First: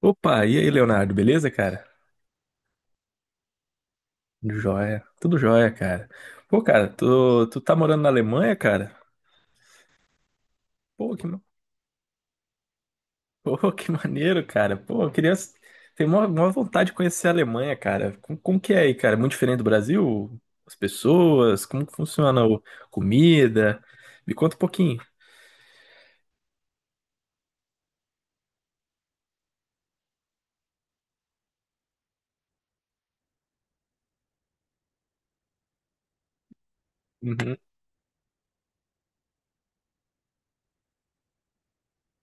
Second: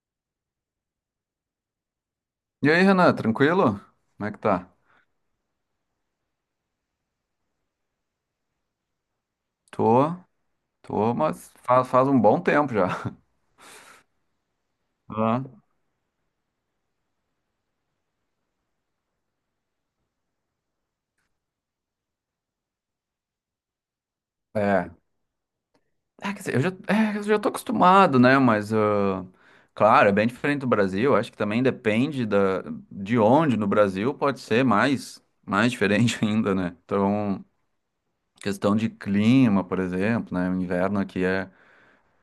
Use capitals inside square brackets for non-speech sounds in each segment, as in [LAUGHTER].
Opa, e aí, Leonardo, beleza, cara? E aí, Renan, tranquilo? Como é que Tudo tá? jóia, tudo jóia, cara. Pô, cara, tu tá morando na Alemanha, cara? Tô, tô, Pô, mas faz um bom tempo já. [LAUGHS] [LAUGHS] Que maneiro, cara. Pô, eu queria. Ah, Tenho uma maior vontade de conhecer a Alemanha, cara. Como que é aí, cara? Muito diferente do Brasil? As pessoas? Como que funciona a comida? Me conta um é. pouquinho. É, quer dizer, eu já tô acostumado, né? Mas, ah, claro, é bem diferente do Brasil. Acho que também depende de onde no Brasil pode ser mais diferente [LAUGHS] ainda, né? Então, Uhum. questão de clima, por exemplo, né? O inverno aqui é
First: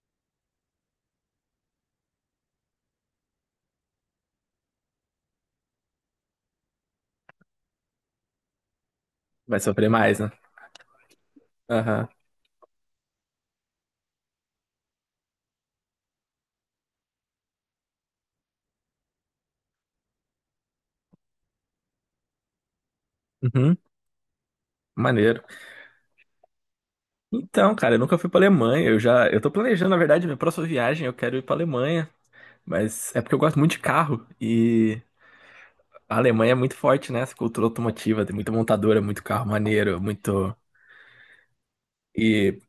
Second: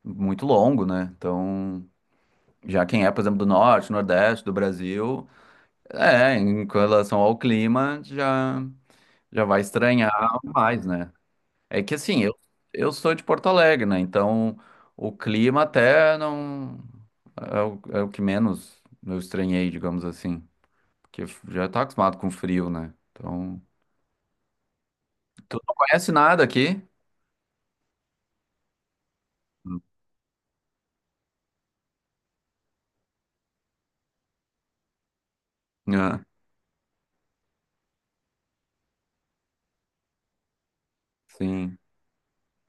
muito longo, né? Então, já quem é, por exemplo, do norte, nordeste do Brasil. É, em relação ao clima, já. Vai Vai sofrer estranhar mais, né? mais, né? É que Aham. assim, eu sou de Porto Alegre, né? Então o clima até não é o que menos eu estranhei, digamos assim. Porque já tá acostumado com frio, né? Então. Uhum. Maneiro. Tu não conhece nada aqui? Então, cara, eu nunca fui pra Alemanha. Eu tô planejando, na verdade, minha próxima viagem. Eu quero ir pra Alemanha. Mas é porque eu gosto muito de carro e a Ah, Alemanha é muito forte nessa cultura automotiva, tem muita montadora, muito carro maneiro, muito. sim. E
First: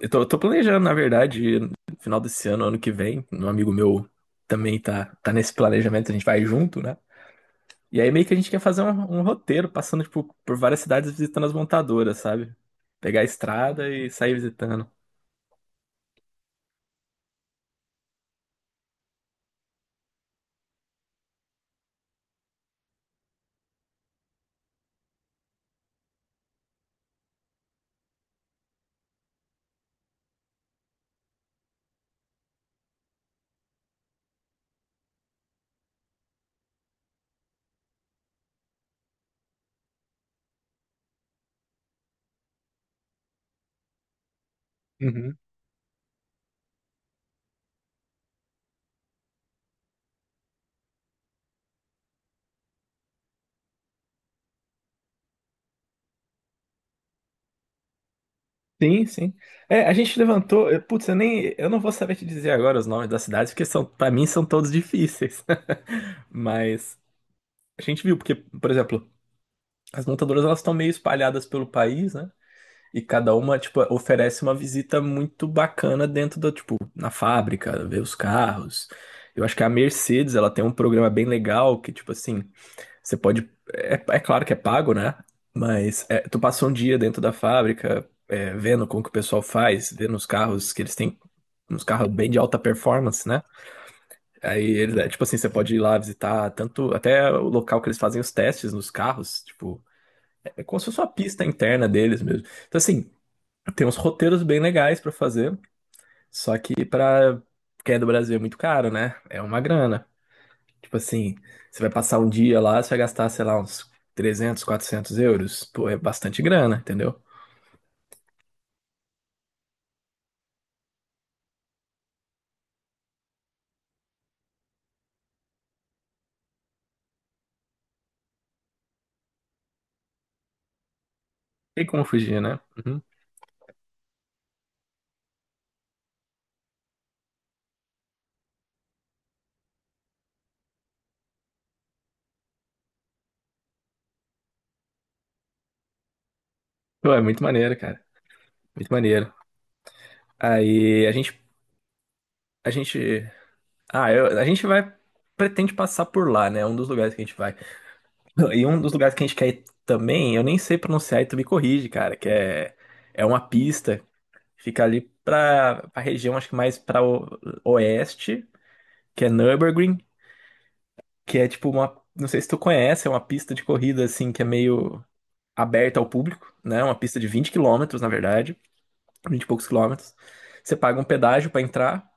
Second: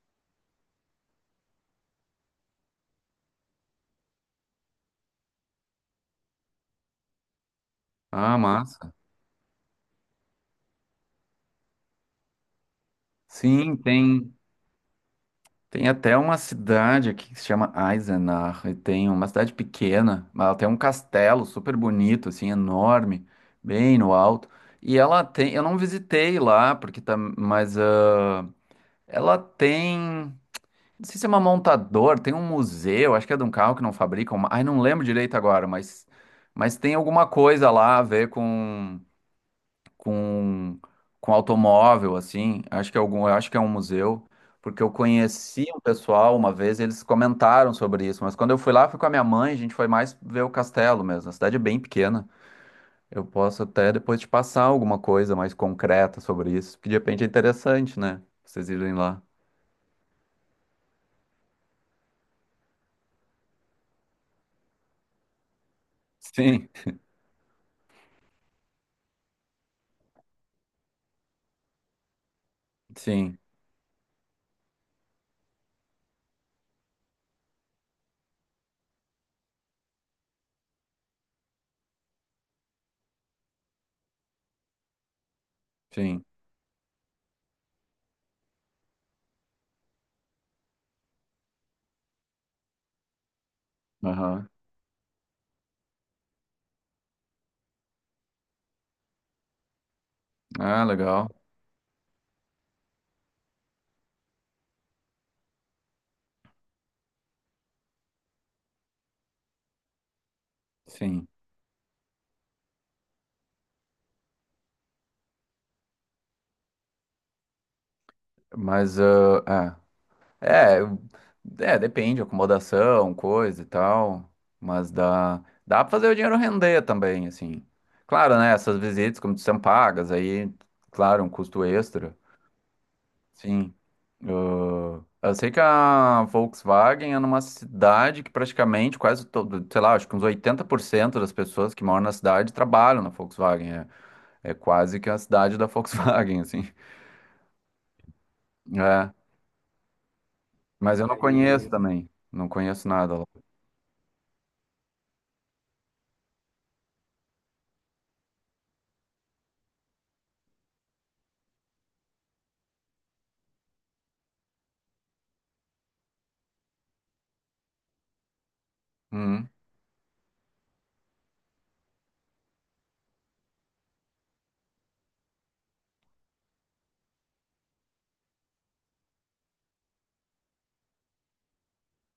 eu tô planejando, na verdade, no final desse ano, ano que vem, um amigo meu também tá nesse planejamento, a gente vai junto, né? E aí meio que a Ah, gente quer fazer um, massa. um roteiro, passando, tipo, por várias cidades visitando as montadoras, sabe? Pegar a Sim, estrada e tem. sair visitando. Tem até uma cidade aqui que se chama Eisenach, e tem uma cidade pequena, mas ela tem um castelo super bonito, assim, enorme, bem no alto. E ela tem, eu não visitei lá, porque tá, mas ah, ela tem, não sei se é uma montadora, tem um museu, acho que é de um carro que não fabricam, ai, não lembro direito agora, mas tem alguma coisa lá a ver com com, com automóvel, assim. Acho que é um museu, porque eu Uhum. conheci um pessoal uma vez, eles comentaram sobre isso, mas quando eu fui lá, fui com a minha mãe, a gente foi mais ver o castelo mesmo. A cidade é bem pequena. Eu posso até depois te passar alguma coisa mais concreta sobre isso, que de repente é interessante, né? Vocês irem Sim, lá. sim. É, a gente levantou. Putz, eu nem. Eu não vou saber te dizer agora os nomes das cidades, porque para mim são todos difíceis. Sim, Mas a gente viu, porque, por exemplo, as montadoras elas estão meio espalhadas pelo país, né? E cada sim, uma, tipo, oferece uma visita muito bacana dentro tipo, na fábrica, ver os carros. Eu acho que a Mercedes, ela tem um programa bem legal que, tipo assim, você pode. É claro que é pago, né? Mas é, sim. tu passa um dia dentro da fábrica, é, vendo como que o pessoal faz, vendo os carros que eles têm, uns carros bem de alta performance, né? Aham. Aí eles, é, tipo assim, você pode ir lá visitar tanto até o local que eles fazem os testes nos carros, tipo, é como Ah, se fosse uma legal. pista interna deles mesmo. Então assim, tem uns roteiros bem legais pra fazer, só que pra quem é do Brasil é muito caro, né? É uma grana. Tipo Sim. assim, você vai passar um dia lá, você vai gastar, sei lá, uns 300, 400 euros. Pô, é bastante grana, entendeu? Mas, ah, é. É, é, depende, acomodação, coisa e tal, mas dá pra fazer o dinheiro render também, assim. Claro, né, essas visitas, como são pagas, aí, claro, um custo Tem como extra, fugir, né? Uhum. sim. Ah, eu sei que a Volkswagen é numa cidade que praticamente quase todo, sei lá, acho que uns 80% das pessoas que moram na cidade trabalham na Volkswagen, é quase que a cidade da Volkswagen, [LAUGHS] assim. Pô, é muito maneiro, cara. Muito É, maneiro. mas Aí eu não conheço também, não a conheço nada lá. gente a gente vai. Pretende passar por lá, né? É um dos lugares que a gente vai. E um dos lugares que a gente quer ir também, eu nem sei pronunciar e tu me corrige, cara, que é uma pista, fica ali pra, região, acho que mais pra oeste, que é Uhum. Nürburgring, que é tipo uma. Não sei se tu conhece, é uma pista de corrida assim que é meio aberta ao público, né? Uma pista de 20 quilômetros, na verdade, 20 e poucos quilômetros. Você paga um pedágio pra entrar.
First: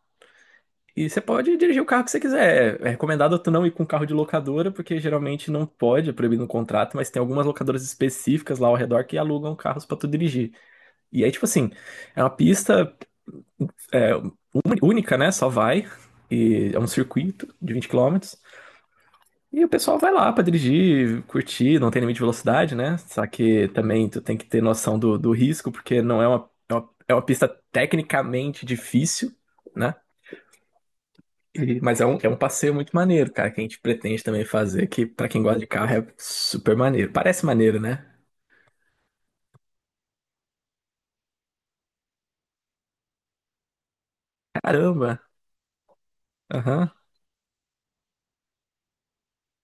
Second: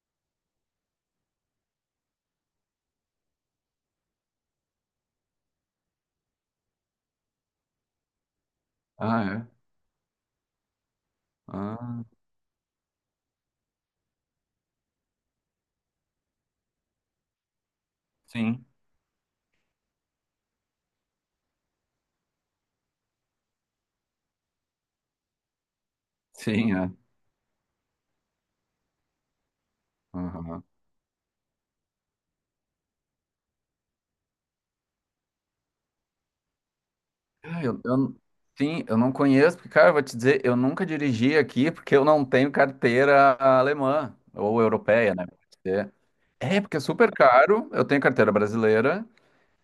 E você pode dirigir o carro que você quiser. É recomendado tu não ir com carro de locadora, porque geralmente não pode, é proibido no contrato, mas tem algumas locadoras específicas lá ao redor que Ah, é? alugam carros pra tu dirigir. E aí, tipo assim, Ah, é uma pista é, única, né? Só vai. E é um circuito de 20 quilômetros. sim, E o pessoal vai lá pra dirigir, curtir, não tem limite de velocidade, né? Só que também tu tem que ter noção do risco, porque não é uma, é sim, uma, é. é uma pista tecnicamente difícil. Né? Aham. Mas é um passeio muito maneiro, cara, que a gente pretende também fazer, que pra quem gosta de carro é super maneiro. Parece Ah, maneiro, né? Sim, eu não conheço, porque, cara, eu vou te dizer, eu nunca dirigi aqui porque eu não tenho carteira alemã ou europeia, Caramba! né? Pode ser. É, porque é Aham, super caro, eu tenho carteira brasileira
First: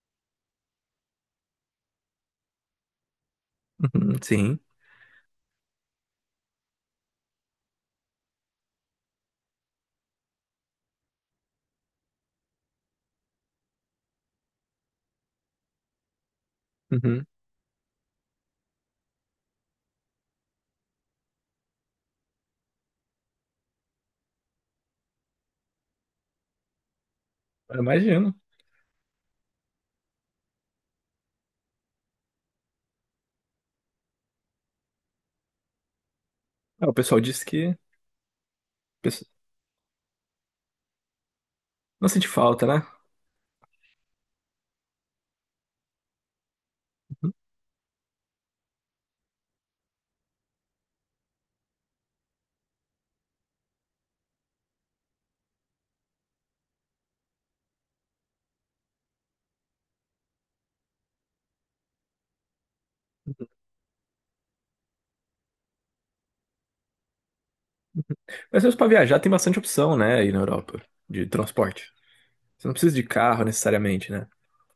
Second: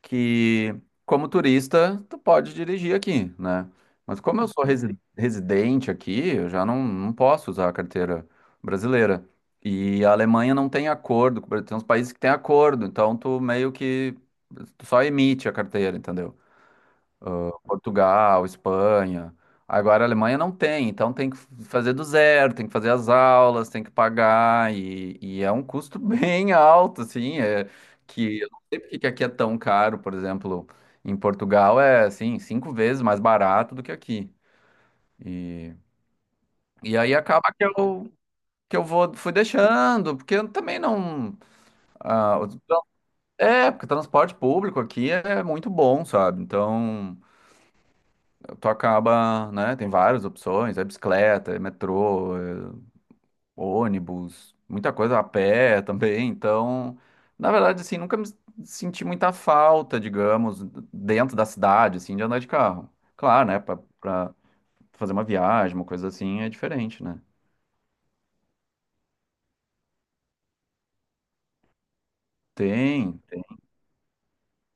que, como turista, tu pode dirigir aqui, né? uhum, Mas como eu sim. sou residente aqui, eu já não posso usar a carteira brasileira. E a Alemanha não tem acordo, com tem uns países que têm acordo, então tu meio que tu só emite a carteira, entendeu? Uhum. Portugal, Espanha. Agora a Alemanha não tem, então tem que fazer do zero, tem que fazer as aulas, tem que pagar, e é um custo [LAUGHS] bem alto, assim, é Eu imagino. que eu não sei porque que aqui é tão caro, por exemplo, em Portugal é, assim, cinco vezes mais barato do que aqui. E, Ah, o e aí pessoal disse acaba que que eu vou, pesso- fui deixando, porque eu também não... não sente ah, falta, né? é, porque transporte público aqui é muito bom, sabe? Então, Uhum. tu acaba, né? Tem várias opções, é bicicleta, é metrô, é ônibus, muita coisa a pé [LAUGHS] também. Então, na verdade, assim, nunca me senti muita falta, digamos, dentro da cidade, assim, de andar de carro. Claro, né? Pra fazer uma viagem, uma coisa assim, é diferente, né? Mas mesmo pra viajar tem bastante opção, né, aí na Europa, de transporte. Você não precisa de Tem. carro necessariamente, né?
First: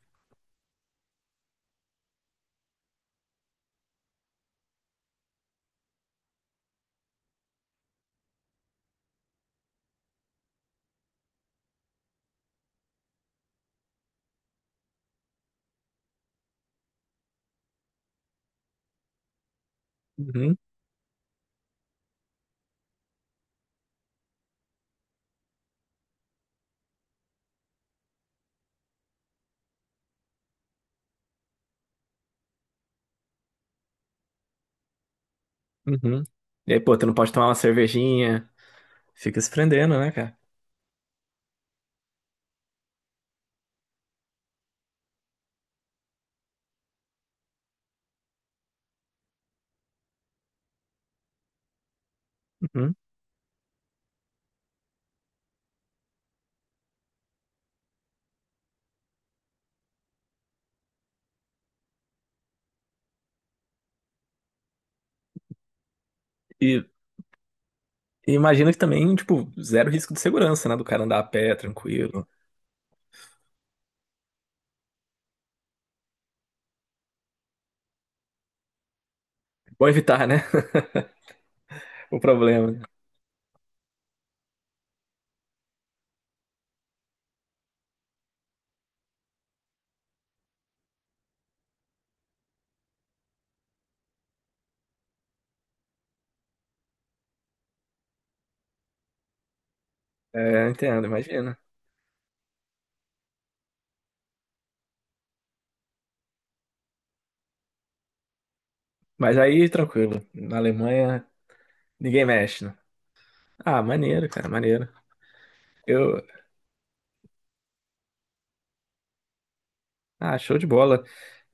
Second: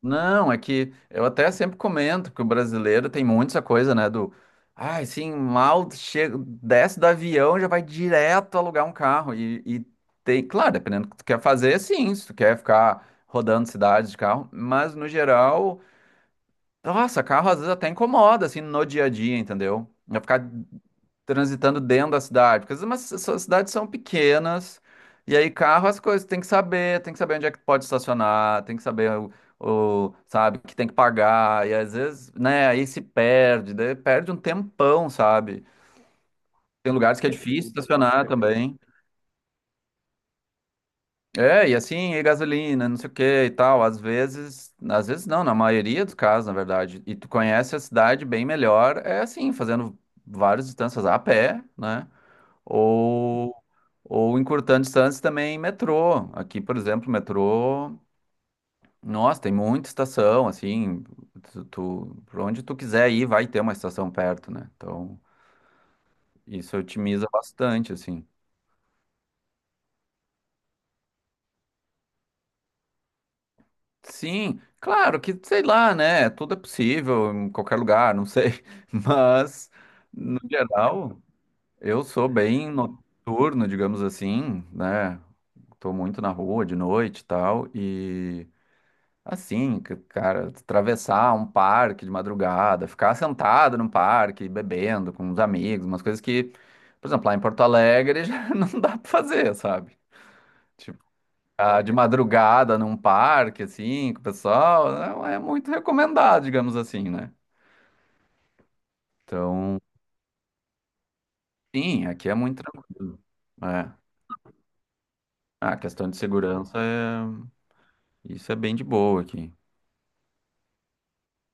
Não, é que eu até sempre comento que o brasileiro tem muito essa coisa, né, ai, sim, mal chega, desce do avião, já vai direto alugar um carro e tem, claro, dependendo do que tu quer fazer, sim, se tu quer ficar rodando cidades de carro, mas no geral nossa, carro às vezes até incomoda, assim, no dia a dia, entendeu? Vai ficar Uhum, transitando dentro da cidade, porque às vezes as cidades são pequenas, e aí carro as coisas, tem que saber onde é que pode estacionar, tem que saber o, sabe, que tem que pagar, e às vezes, né, aí se perde, daí perde um tempão, sabe? uhum. E aí, Tem pô, tu não lugares que é pode tomar uma difícil estacionar cervejinha, também. fica se prendendo, né, cara? É, e assim, e gasolina, não sei o que e tal. Às vezes não, na maioria dos casos, na verdade. E tu conhece a cidade bem melhor, é assim, fazendo várias distâncias a pé, né? Uhum. Ou, ou encurtando distâncias também em metrô. Aqui, por exemplo, metrô, nossa, tem muita estação, assim, tu, pra onde tu quiser ir, vai ter uma estação perto, né? Então, isso E, otimiza bastante, assim. e imagino que também, tipo, zero risco de segurança, né, do cara andar a pé, tranquilo. Sim, claro que, sei lá, né? Tudo é possível em qualquer lugar, não sei. [LAUGHS] Mas, Bom evitar, no né, geral, eu [LAUGHS] o sou bem problema. noturno, digamos assim, né? Tô muito na rua de noite e tal. E, assim, cara, atravessar um parque de madrugada, ficar sentado num parque, bebendo com os amigos, umas coisas que, por exemplo, lá em Porto Alegre [LAUGHS] já não dá pra fazer, sabe? É, entendo, imagina. Ah, de madrugada num parque, assim, com o pessoal, não é muito recomendado, digamos assim, né? Mas aí, Então, tranquilo, na Alemanha, sim, ninguém aqui é muito mexe, né? tranquilo. Ah, É. maneiro, cara, maneiro. Ah, a questão de Eu, segurança é... Isso é bem de boa aqui. show de bola.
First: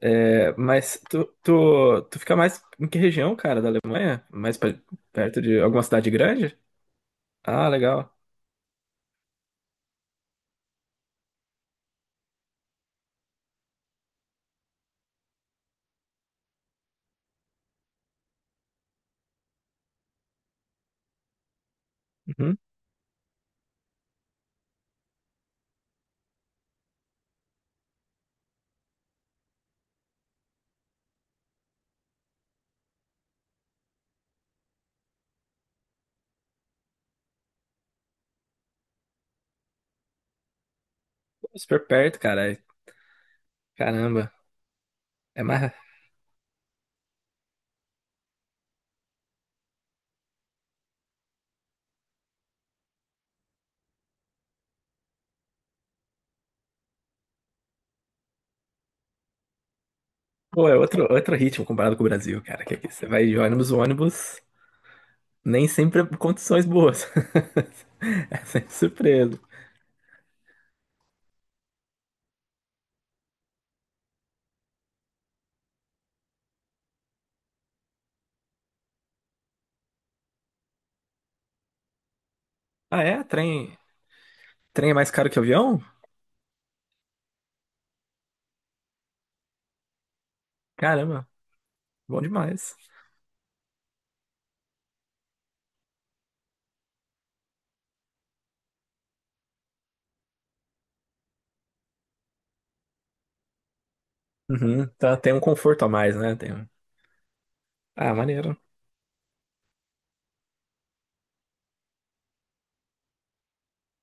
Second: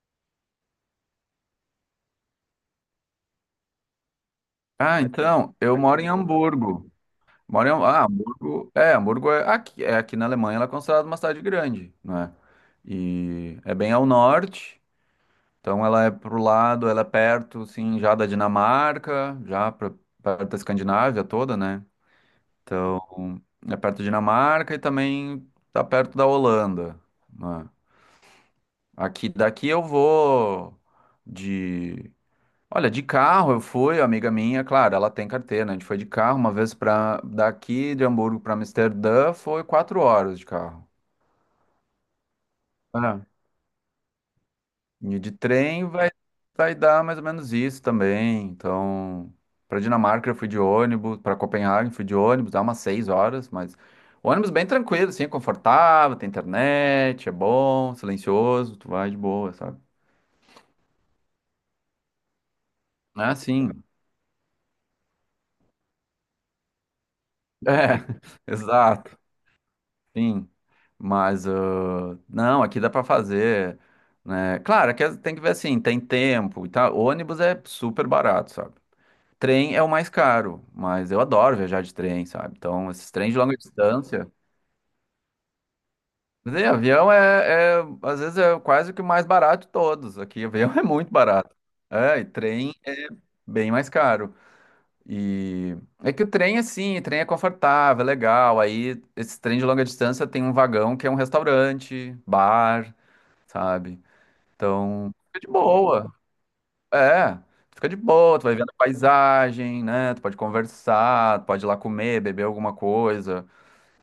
É, mas tu fica mais em que região, cara, da Alemanha? Mais Ah, perto então, de eu alguma moro em cidade grande? Hamburgo. Ah, legal. É, Hamburgo é aqui na Alemanha, ela é considerada uma cidade grande, né? E é bem ao norte, então ela é pro lado, ela é perto, assim, já da Dinamarca, já pra, perto da Escandinávia toda, né? Uhum. Então, é perto da Dinamarca e também tá perto da Holanda, né? Aqui daqui eu vou de, olha, de carro eu fui, amiga minha, claro, ela tem carteira, né? A gente foi de carro uma vez para daqui de Hamburgo para Amsterdã, foi 4 horas de carro. Super perto, cara. É. Caramba. E de É mais. trem vai dar mais ou menos isso também. Então, para Dinamarca eu fui de ônibus, para Copenhague fui de ônibus, dá umas 6 horas, mas ônibus bem tranquilo, assim, é confortável, tem internet, é bom, silencioso, tu vai de boa, sabe? Pô, é outro ritmo comparado com o Brasil, cara. Que aqui você vai Ah, de ônibus, o sim. ônibus nem sempre é condições boas. [LAUGHS] É, [LAUGHS] É sempre exato. surpresa. Sim. Mas ah, não, aqui dá para fazer, né? Claro, aqui tem que ver assim, tem tempo e tal. Ônibus é super barato, sabe? Trem é o mais caro, mas eu adoro viajar de trem, sabe? Então, Ah, esses é? trens de longa Trem, distância. trem é mais caro que avião? Mas aí, avião é, às vezes, é quase que o mais barato de todos. Aqui, avião [LAUGHS] é muito Caramba, barato. É, bom e trem demais. é bem mais caro. E é que o trem, assim, o trem é confortável, é legal. Aí, esse trem de longa distância tem um vagão que é um restaurante, bar, sabe? Uhum, Então, tá, tem um fica de conforto a boa. mais, né? Tem um... É, tu fica de Ah, boa, tu vai maneiro. vendo a paisagem, né? Tu pode conversar, tu pode ir lá comer, beber alguma coisa.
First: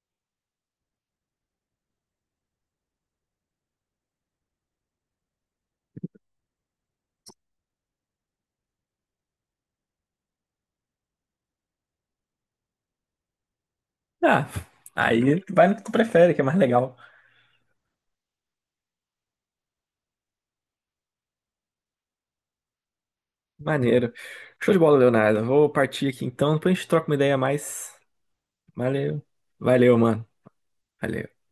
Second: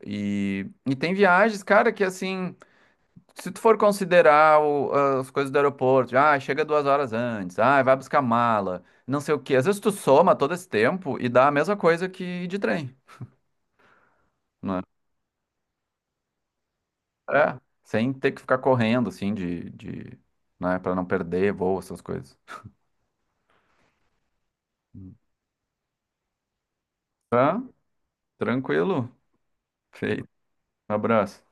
E tem viagens, cara, que assim, se tu for considerar ah, as coisas do aeroporto, ah, chega 2 horas antes, ah, vai buscar mala, não sei o quê. Às vezes tu soma todo esse tempo e dá a mesma coisa que de trem, Ah, né? aí vai no que tu prefere, que é mais legal. É, sem ter que ficar correndo, assim, de, né, pra não perder voo, essas coisas. Maneiro. Show de bola, Leonardo. Vou partir aqui então, depois a gente troca uma ideia a Tá? mais. Tranquilo. Valeu. Valeu, mano. Feito. Um Valeu. abraço.